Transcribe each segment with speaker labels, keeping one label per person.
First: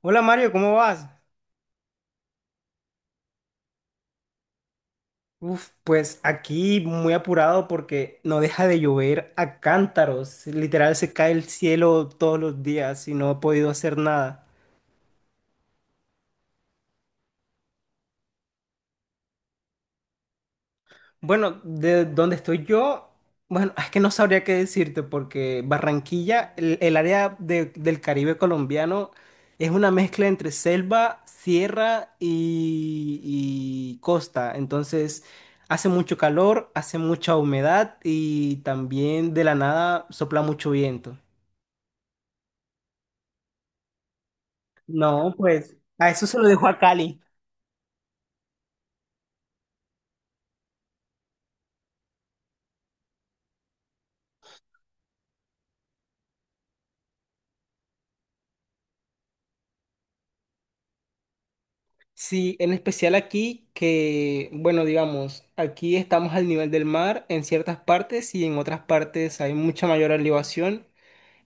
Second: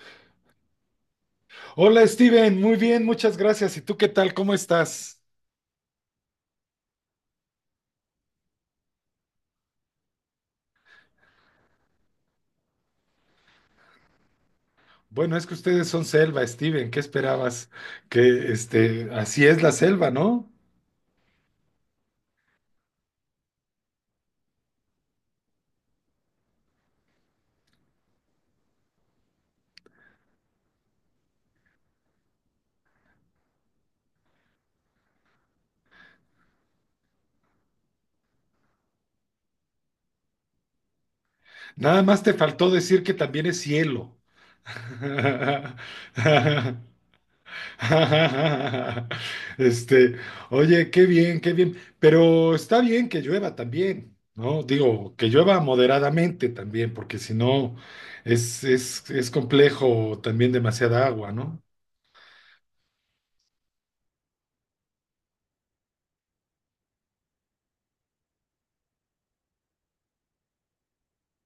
Speaker 1: Hola Mario, ¿cómo vas?
Speaker 2: Hola Steven, muy bien, muchas gracias. ¿Y tú qué tal? ¿Cómo estás?
Speaker 1: Uf, pues aquí muy apurado porque no deja de llover a cántaros. Literal se cae el cielo todos los días y no he podido hacer nada.
Speaker 2: Bueno, es que ustedes son selva, Steven, ¿qué esperabas? Que, así es la selva, ¿no?
Speaker 1: Bueno, de donde estoy yo, bueno, es que no sabría qué decirte porque Barranquilla, el área del Caribe colombiano, es una mezcla entre selva, sierra y costa. Entonces, hace mucho calor, hace mucha humedad y también de la nada sopla mucho viento.
Speaker 2: Nada más te faltó decir que también es cielo.
Speaker 1: No, pues a eso se lo dejo a Cali.
Speaker 2: Este, oye, qué bien, qué bien. Pero está bien que llueva también, ¿no? Digo, que llueva moderadamente también, porque si no es complejo también demasiada agua, ¿no?
Speaker 1: Sí, en especial aquí que, bueno, digamos, aquí estamos al nivel del mar en ciertas partes y en otras partes hay mucha mayor elevación,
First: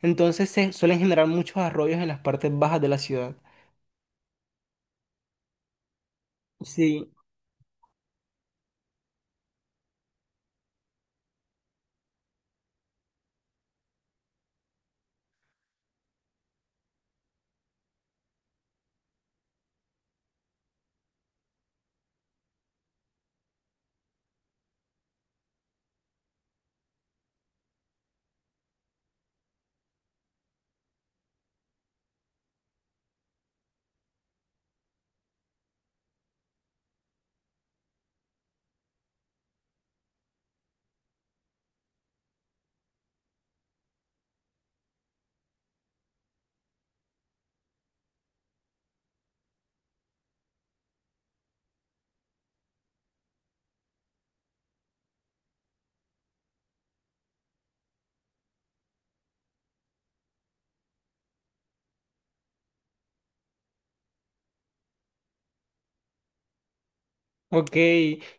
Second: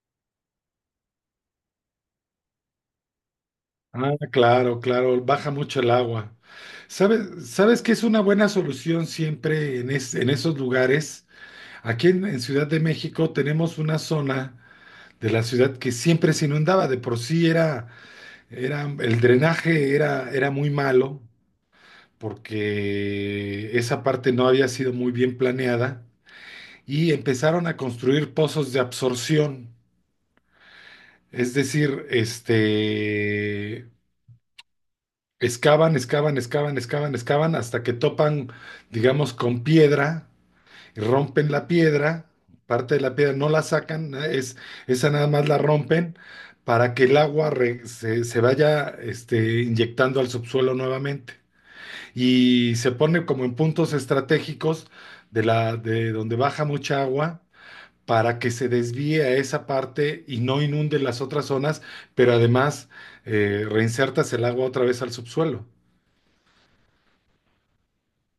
Speaker 1: entonces se suelen generar muchos arroyos en las partes bajas de la ciudad.
Speaker 2: Ah, claro, claro, baja mucho el agua.
Speaker 1: Sí,
Speaker 2: ¿Sabes que es una buena solución siempre en esos lugares? Aquí en Ciudad de México tenemos una zona de la ciudad que siempre se inundaba, de por sí era el drenaje, era muy malo porque esa parte no había sido muy bien planeada y empezaron a construir pozos de absorción. Es decir, excavan, excavan, excavan, excavan, excavan hasta que topan, digamos, con piedra, y rompen la piedra, parte de la piedra no la sacan, esa nada más la rompen para que el agua se vaya inyectando al subsuelo nuevamente. Y se pone como en puntos estratégicos de donde baja mucha agua para que se desvíe a esa parte y no inunde las otras zonas, pero además reinsertas el agua otra vez al subsuelo.
Speaker 1: ok.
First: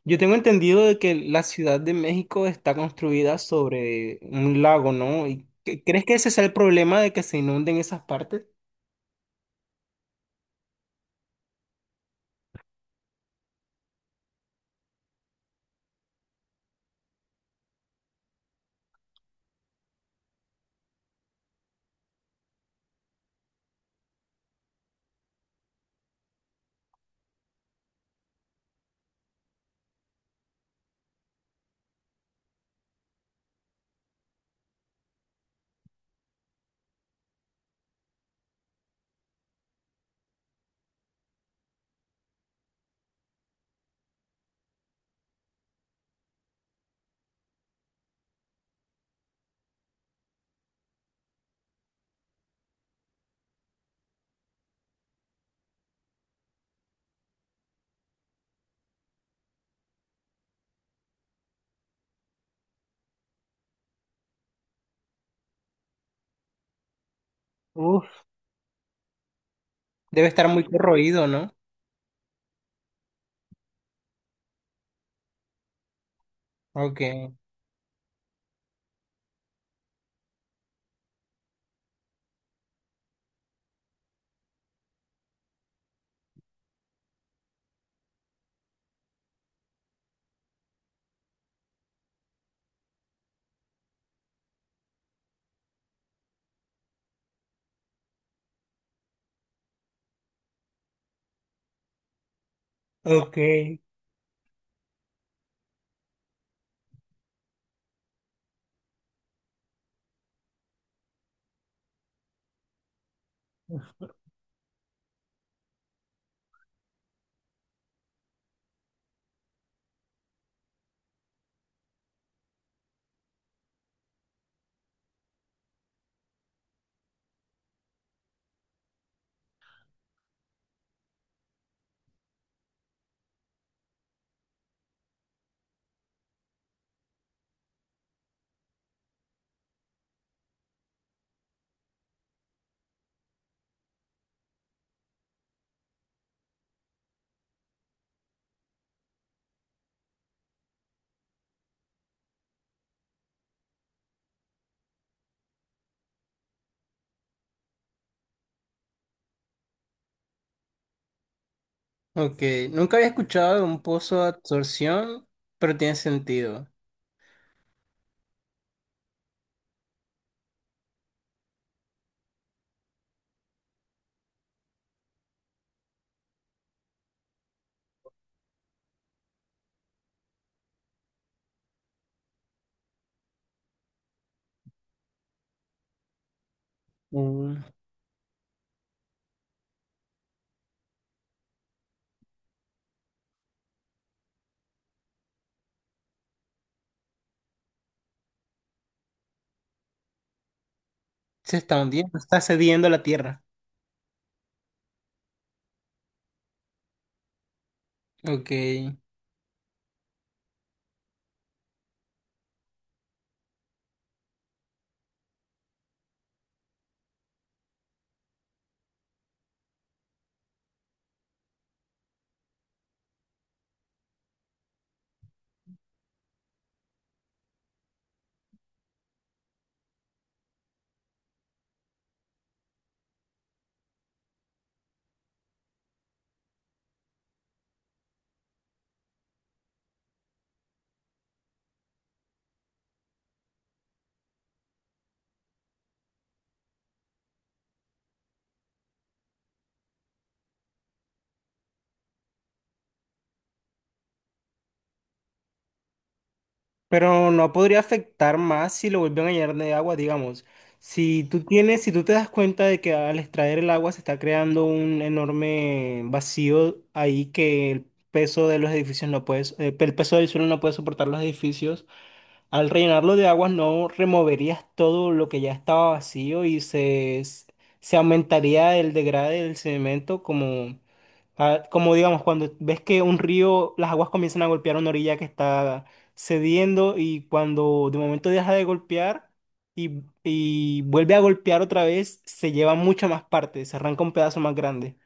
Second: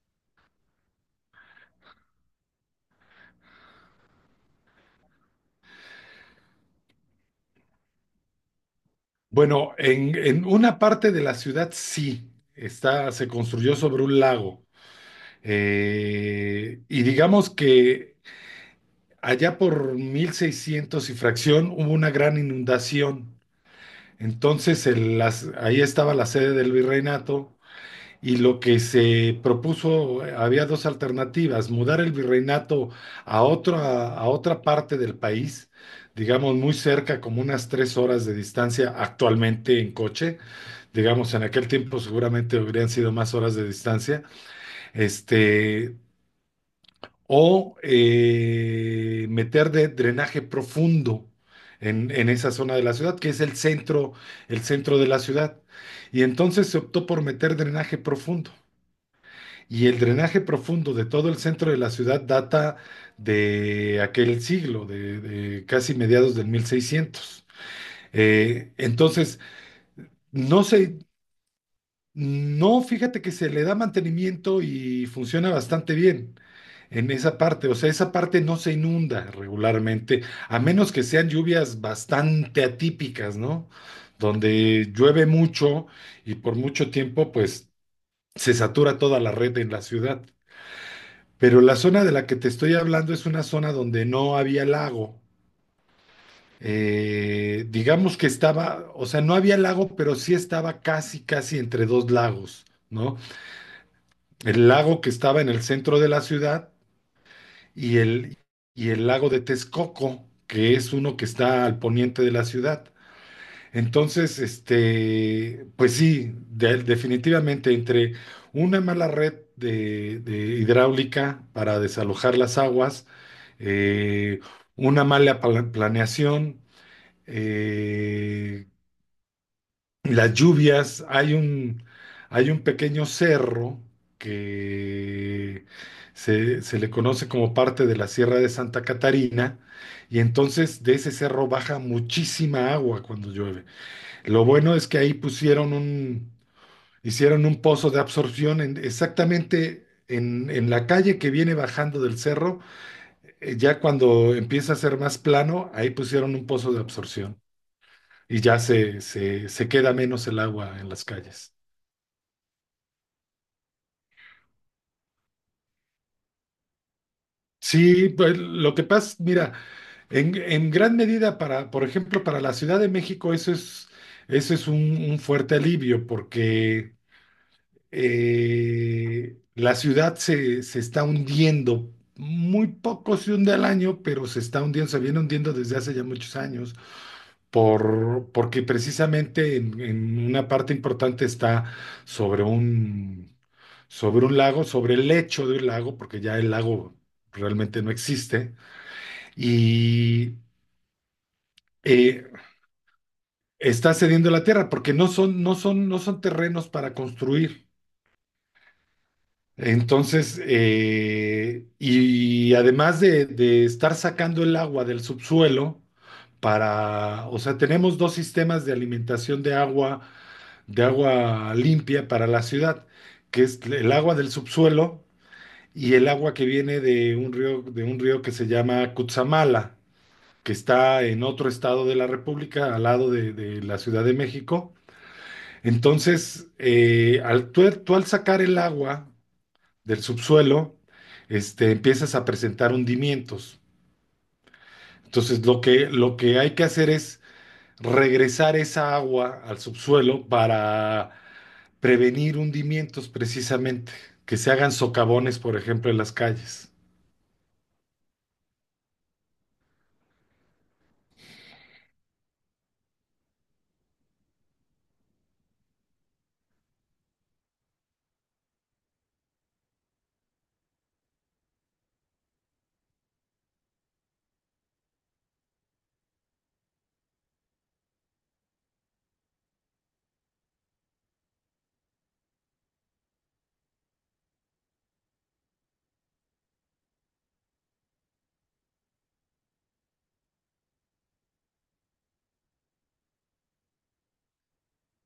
Speaker 1: Yo tengo entendido de que la Ciudad de México está construida sobre un lago, ¿no? ¿Y crees que ese sea el problema de que se inunden esas partes?
Speaker 2: Bueno, en una parte de la ciudad sí, se construyó sobre un lago. Y digamos que allá por 1600 y fracción hubo una gran inundación. Entonces ahí estaba la sede del virreinato y lo que se propuso, había dos alternativas: mudar el virreinato a otra parte del país, digamos muy cerca, como unas 3 horas de distancia actualmente en coche, digamos, en aquel tiempo seguramente hubieran sido más horas de distancia, este, o meter de drenaje profundo en esa zona de la ciudad, que es el centro de la ciudad. Y entonces se optó por meter drenaje profundo. Y el drenaje profundo de todo el centro de la ciudad data de aquel siglo, de casi mediados del 1600.
Speaker 1: Uf,
Speaker 2: Eh, entonces,
Speaker 1: debe estar
Speaker 2: no
Speaker 1: muy
Speaker 2: se,
Speaker 1: corroído, ¿no?
Speaker 2: no, fíjate que se le da mantenimiento y funciona bastante bien
Speaker 1: Ok,
Speaker 2: en esa parte. O sea, esa parte no se inunda regularmente, a menos que sean lluvias bastante atípicas, ¿no? Donde llueve mucho y por mucho tiempo, pues se satura toda la red en la ciudad. Pero la zona de la que te estoy hablando es una zona donde no había lago. Digamos que estaba, o sea, no había lago, pero sí estaba casi, casi entre dos lagos, ¿no?
Speaker 1: ok.
Speaker 2: El lago que estaba en el centro de la ciudad y el, y el lago de Texcoco, que es uno que está al poniente de la ciudad. Entonces, pues sí, definitivamente entre una mala red de hidráulica para desalojar las aguas, eh, una mala planeación, eh, las lluvias, hay un pequeño cerro que se le conoce como parte de la Sierra de Santa Catarina, y entonces de ese cerro baja muchísima agua cuando llueve. Lo bueno es que ahí hicieron un pozo de absorción exactamente en la calle que viene bajando del cerro. Ya cuando empieza a ser más plano, ahí pusieron un pozo de absorción y ya se queda menos el agua en las calles.
Speaker 1: Ok, nunca había escuchado de un pozo de absorción, pero tiene sentido.
Speaker 2: Sí, pues lo que pasa, mira, en gran medida para, por ejemplo, para la Ciudad de México, eso es un fuerte alivio, porque la ciudad se está hundiendo. Muy poco se hunde al año, pero se está hundiendo, se viene hundiendo desde hace ya muchos años,
Speaker 1: Mm,
Speaker 2: porque precisamente en una parte importante está sobre un, sobre un lago, sobre el lecho de un lago, porque ya el lago realmente no existe y
Speaker 1: se está hundiendo,
Speaker 2: eh,
Speaker 1: está cediendo la tierra.
Speaker 2: está cediendo la tierra porque no son terrenos para construir.
Speaker 1: Ok,
Speaker 2: Entonces, y además de estar sacando el agua del subsuelo, para, o sea, tenemos dos sistemas de alimentación de agua limpia para la ciudad, que es el agua del subsuelo y el agua que viene de un río, que se llama Cutzamala, que está en otro estado de la República, al lado de la Ciudad de México. Entonces, tú al sacar el agua del subsuelo, empiezas a presentar hundimientos. Entonces, lo que hay que hacer es regresar esa agua al subsuelo para prevenir hundimientos precisamente, que se hagan socavones, por ejemplo, en las calles.
Speaker 1: pero no podría afectar más si lo vuelven a llenar de agua, digamos. Si tú tienes, si tú te das cuenta de que al extraer el agua se está creando un enorme vacío ahí que el peso de los edificios no puede, el peso del suelo no puede soportar los edificios. Al rellenarlo de aguas no removerías todo lo que ya estaba vacío y se aumentaría el degrade del cemento como, ah, como digamos cuando ves que un río, las aguas comienzan a golpear una orilla que está cediendo y cuando de momento deja de golpear y vuelve a golpear otra vez, se lleva mucho más parte, se arranca un pedazo más grande.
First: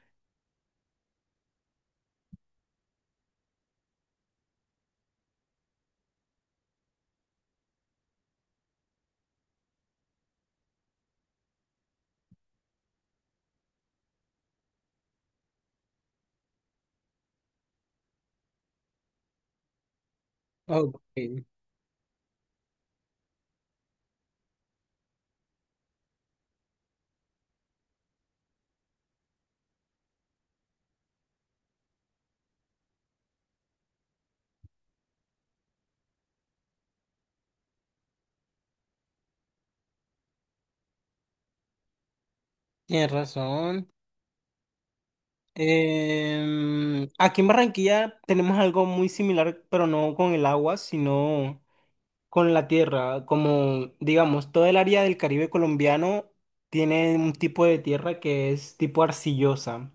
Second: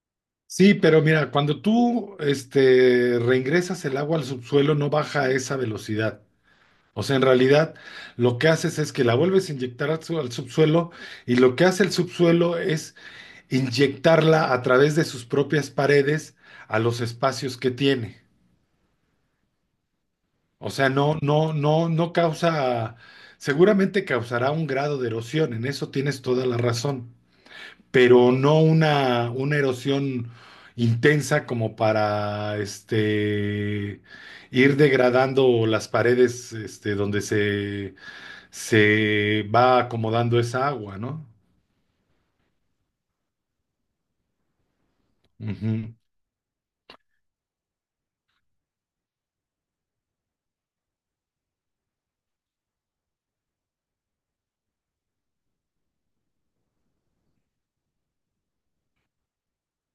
Speaker 2: Sí, pero mira, cuando tú reingresas el agua al subsuelo no baja a esa velocidad. O sea, en realidad lo que haces es que la vuelves a inyectar al subsuelo, y lo que hace el subsuelo es inyectarla a través de sus propias paredes a los espacios que tiene. O sea,
Speaker 1: Ok,
Speaker 2: no causa, seguramente causará un grado de erosión, en eso tienes toda la razón, pero no una erosión intensa como para ir degradando las paredes, donde se va acomodando esa agua, ¿no?
Speaker 1: tienes razón.
Speaker 2: Ujú.
Speaker 1: Aquí en Barranquilla tenemos algo muy similar, pero no con el agua, sino con la tierra. Como, digamos, todo el área del Caribe colombiano tiene un tipo de tierra que es tipo arcillosa.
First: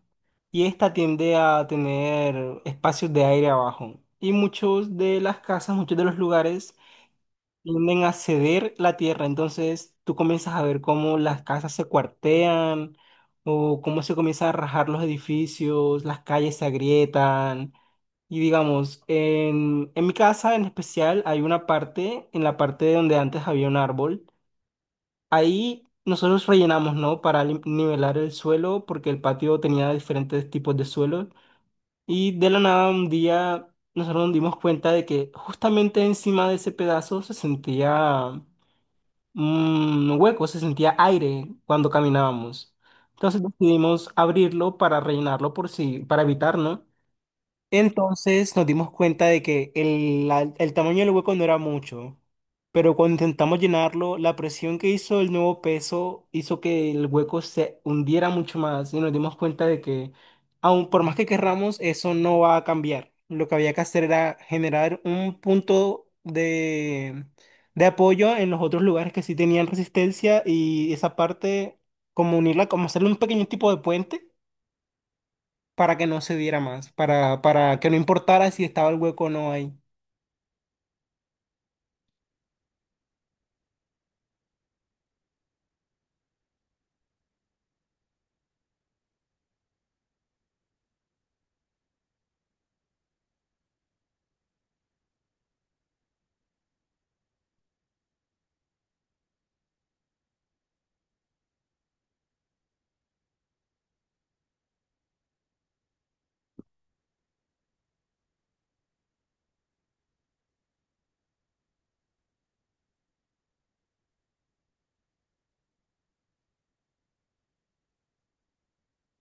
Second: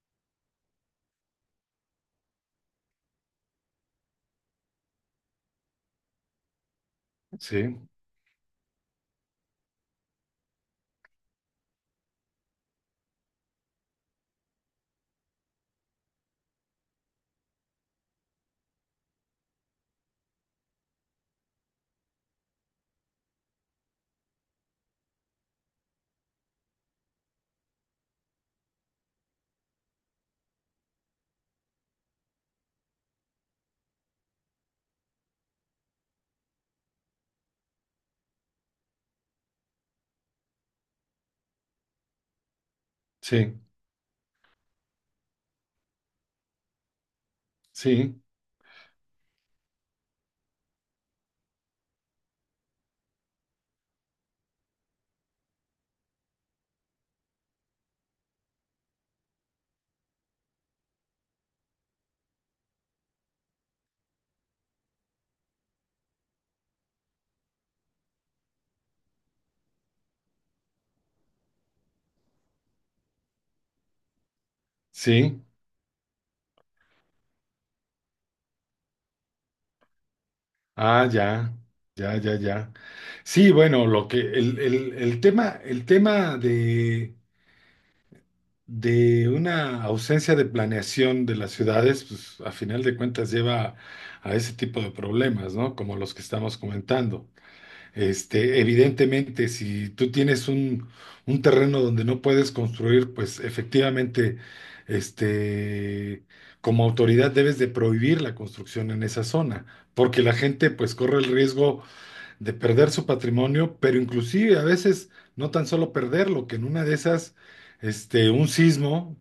Speaker 1: Y esta tiende a tener espacios de aire abajo. Y muchos de las casas, muchos de los lugares
Speaker 2: Sí,
Speaker 1: tienden a ceder la tierra, entonces tú comienzas a ver cómo las casas se cuartean o cómo se comienzan a rajar los edificios, las calles se agrietan. Y digamos, en mi casa en especial hay una parte, en la parte donde antes había un árbol, ahí nosotros rellenamos, ¿no? Para nivelar el suelo, porque el patio tenía diferentes tipos de suelo. Y de la nada un día nosotros nos dimos cuenta de que justamente encima de ese pedazo se sentía un hueco, se sentía aire cuando caminábamos. Entonces
Speaker 2: sí,
Speaker 1: decidimos abrirlo para rellenarlo por si, para evitar, ¿no?
Speaker 2: sí,
Speaker 1: Entonces nos dimos cuenta de que el tamaño del hueco no era mucho, pero cuando intentamos llenarlo, la presión que hizo el nuevo peso hizo que el hueco se hundiera mucho más y nos dimos cuenta de que, aun por más que querramos, eso no va a cambiar. Lo que había que hacer era generar un punto de apoyo en los otros lugares que sí tenían resistencia y esa parte, como unirla, como hacerle un pequeño tipo de puente
Speaker 2: sí.
Speaker 1: para que no se diera más, para que no importara si estaba el hueco o no ahí.
Speaker 2: Ah, ya, ya, ya, ya. Sí, bueno, lo que el tema de una ausencia de planeación de las ciudades, pues a final de cuentas lleva a ese tipo de problemas, ¿no? Como los que estamos comentando. Evidentemente, si tú tienes un terreno donde no puedes construir, pues efectivamente, este, como autoridad debes de prohibir la construcción en esa zona, porque la gente pues corre el riesgo de perder su patrimonio, pero inclusive a veces no tan solo perderlo, que en una de esas, un sismo,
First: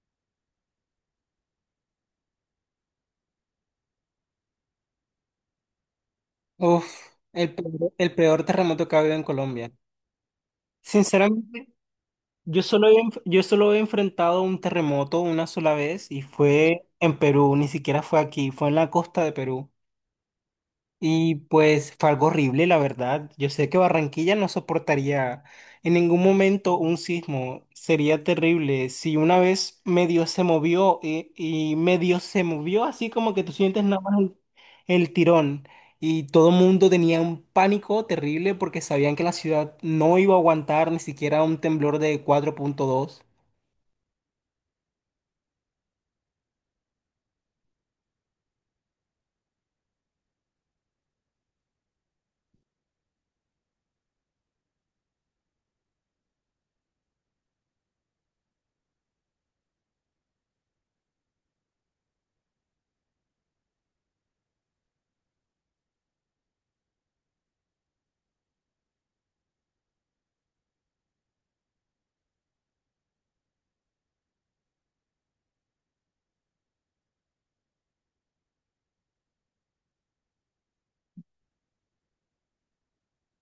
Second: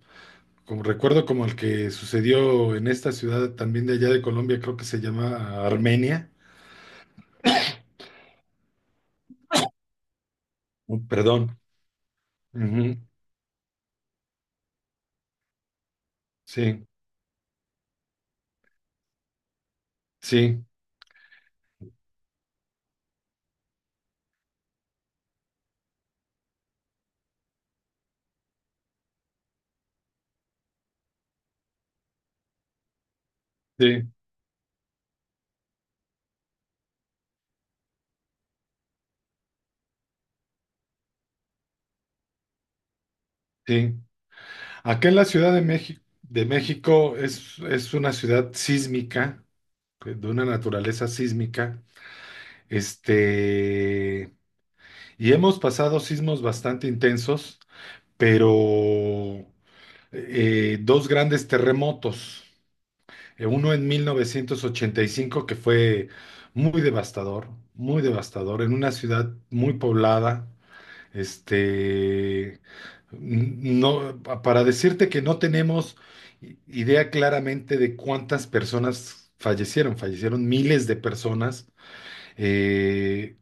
Speaker 2: como recuerdo como el que sucedió en esta ciudad también de allá de Colombia, creo que se llama Armenia,
Speaker 1: Uf, el peor terremoto que ha habido en Colombia.
Speaker 2: perdón.
Speaker 1: Sinceramente,
Speaker 2: Ujú.
Speaker 1: yo solo he enfrentado un terremoto una sola vez y
Speaker 2: Sí.
Speaker 1: fue en Perú, ni siquiera fue aquí, fue en la costa de Perú.
Speaker 2: Sí,
Speaker 1: Y pues fue algo horrible, la verdad. Yo sé que Barranquilla no soportaría en ningún momento un sismo. Sería terrible. Si una vez medio se movió medio se movió, así como que tú sientes nada
Speaker 2: sí,
Speaker 1: más el tirón. Y todo el mundo tenía un pánico terrible porque sabían que la ciudad no iba a aguantar ni siquiera un temblor de 4.2.
Speaker 2: sí. Acá en la Ciudad de México, de México, es una ciudad sísmica, de una naturaleza sísmica. Este, y hemos pasado sismos bastante intensos, pero dos grandes terremotos. Uno en 1985, que fue muy devastador, en una ciudad muy poblada. Este, n- no, pa- para decirte que no tenemos idea claramente de cuántas personas fallecieron, fallecieron miles de personas, eh,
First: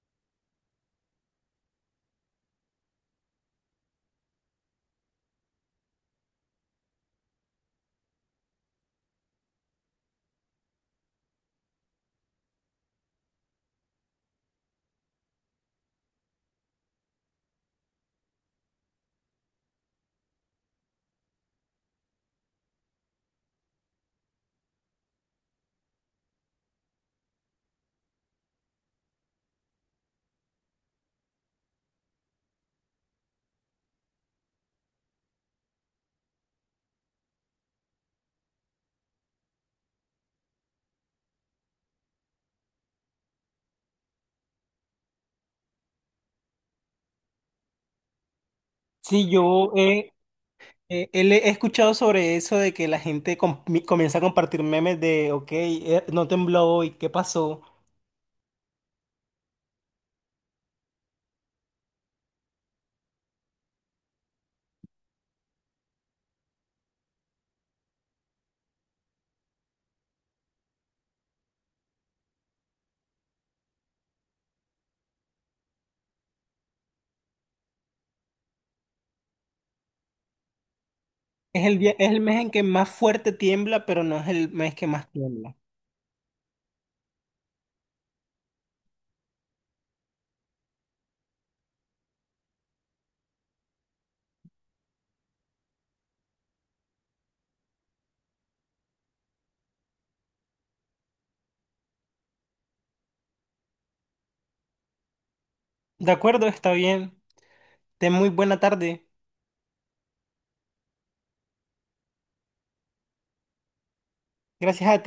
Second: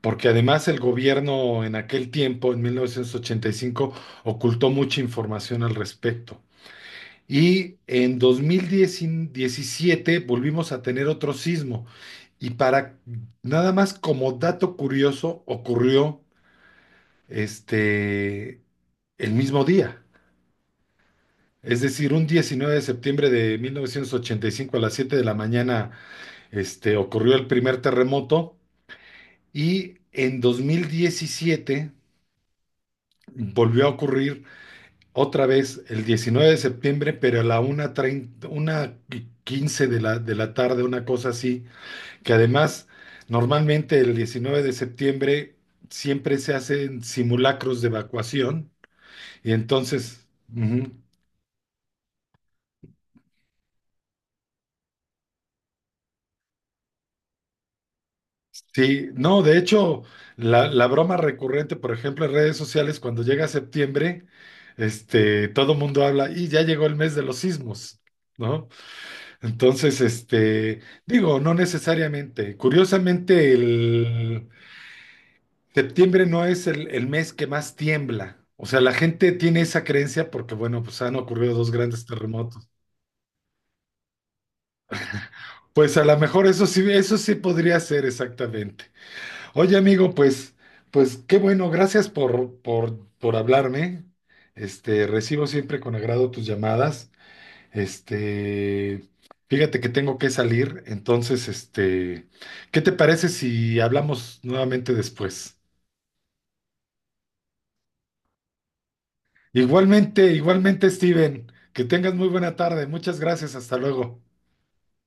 Speaker 2: porque además el gobierno en aquel tiempo, en 1985, ocultó mucha información al respecto. Y en 2017 volvimos a tener otro sismo. Y, para nada más como dato curioso, ocurrió este el mismo día. Es decir, un 19 de septiembre de 1985 a las 7 de la mañana, ocurrió el primer terremoto, y en 2017 volvió a ocurrir otra vez el 19 de septiembre, pero a la 1:30, 1:15 de la, tarde, una cosa así, que además normalmente el 19 de septiembre siempre se hacen simulacros de evacuación
Speaker 1: Sí,
Speaker 2: y
Speaker 1: yo he.
Speaker 2: entonces... Ujú.
Speaker 1: He escuchado sobre eso de que la gente comienza a compartir memes de, ok, no tembló hoy, ¿qué pasó?
Speaker 2: Sí, no, de hecho, la broma recurrente, por ejemplo, en redes sociales, cuando llega septiembre, todo mundo habla y ya llegó el mes de los sismos, ¿no? Entonces, digo, no necesariamente. Curiosamente, el septiembre no es el mes que más tiembla. O sea, la gente tiene esa creencia porque, bueno, pues han ocurrido
Speaker 1: Es
Speaker 2: dos
Speaker 1: el,
Speaker 2: grandes
Speaker 1: es el mes en que
Speaker 2: terremotos.
Speaker 1: más fuerte tiembla, pero no es el mes que más tiembla.
Speaker 2: Pues a lo mejor eso sí podría ser exactamente. Oye, amigo, pues, pues qué bueno, gracias por hablarme. Recibo siempre con agrado tus llamadas. Este, Fíjate que tengo que salir, entonces, ¿qué te parece si hablamos nuevamente después?
Speaker 1: De acuerdo, está bien. Ten muy buena tarde.
Speaker 2: Igualmente, igualmente, Steven, que tengas muy buena tarde. Muchas gracias, hasta luego.
Speaker 1: Gracias a ti.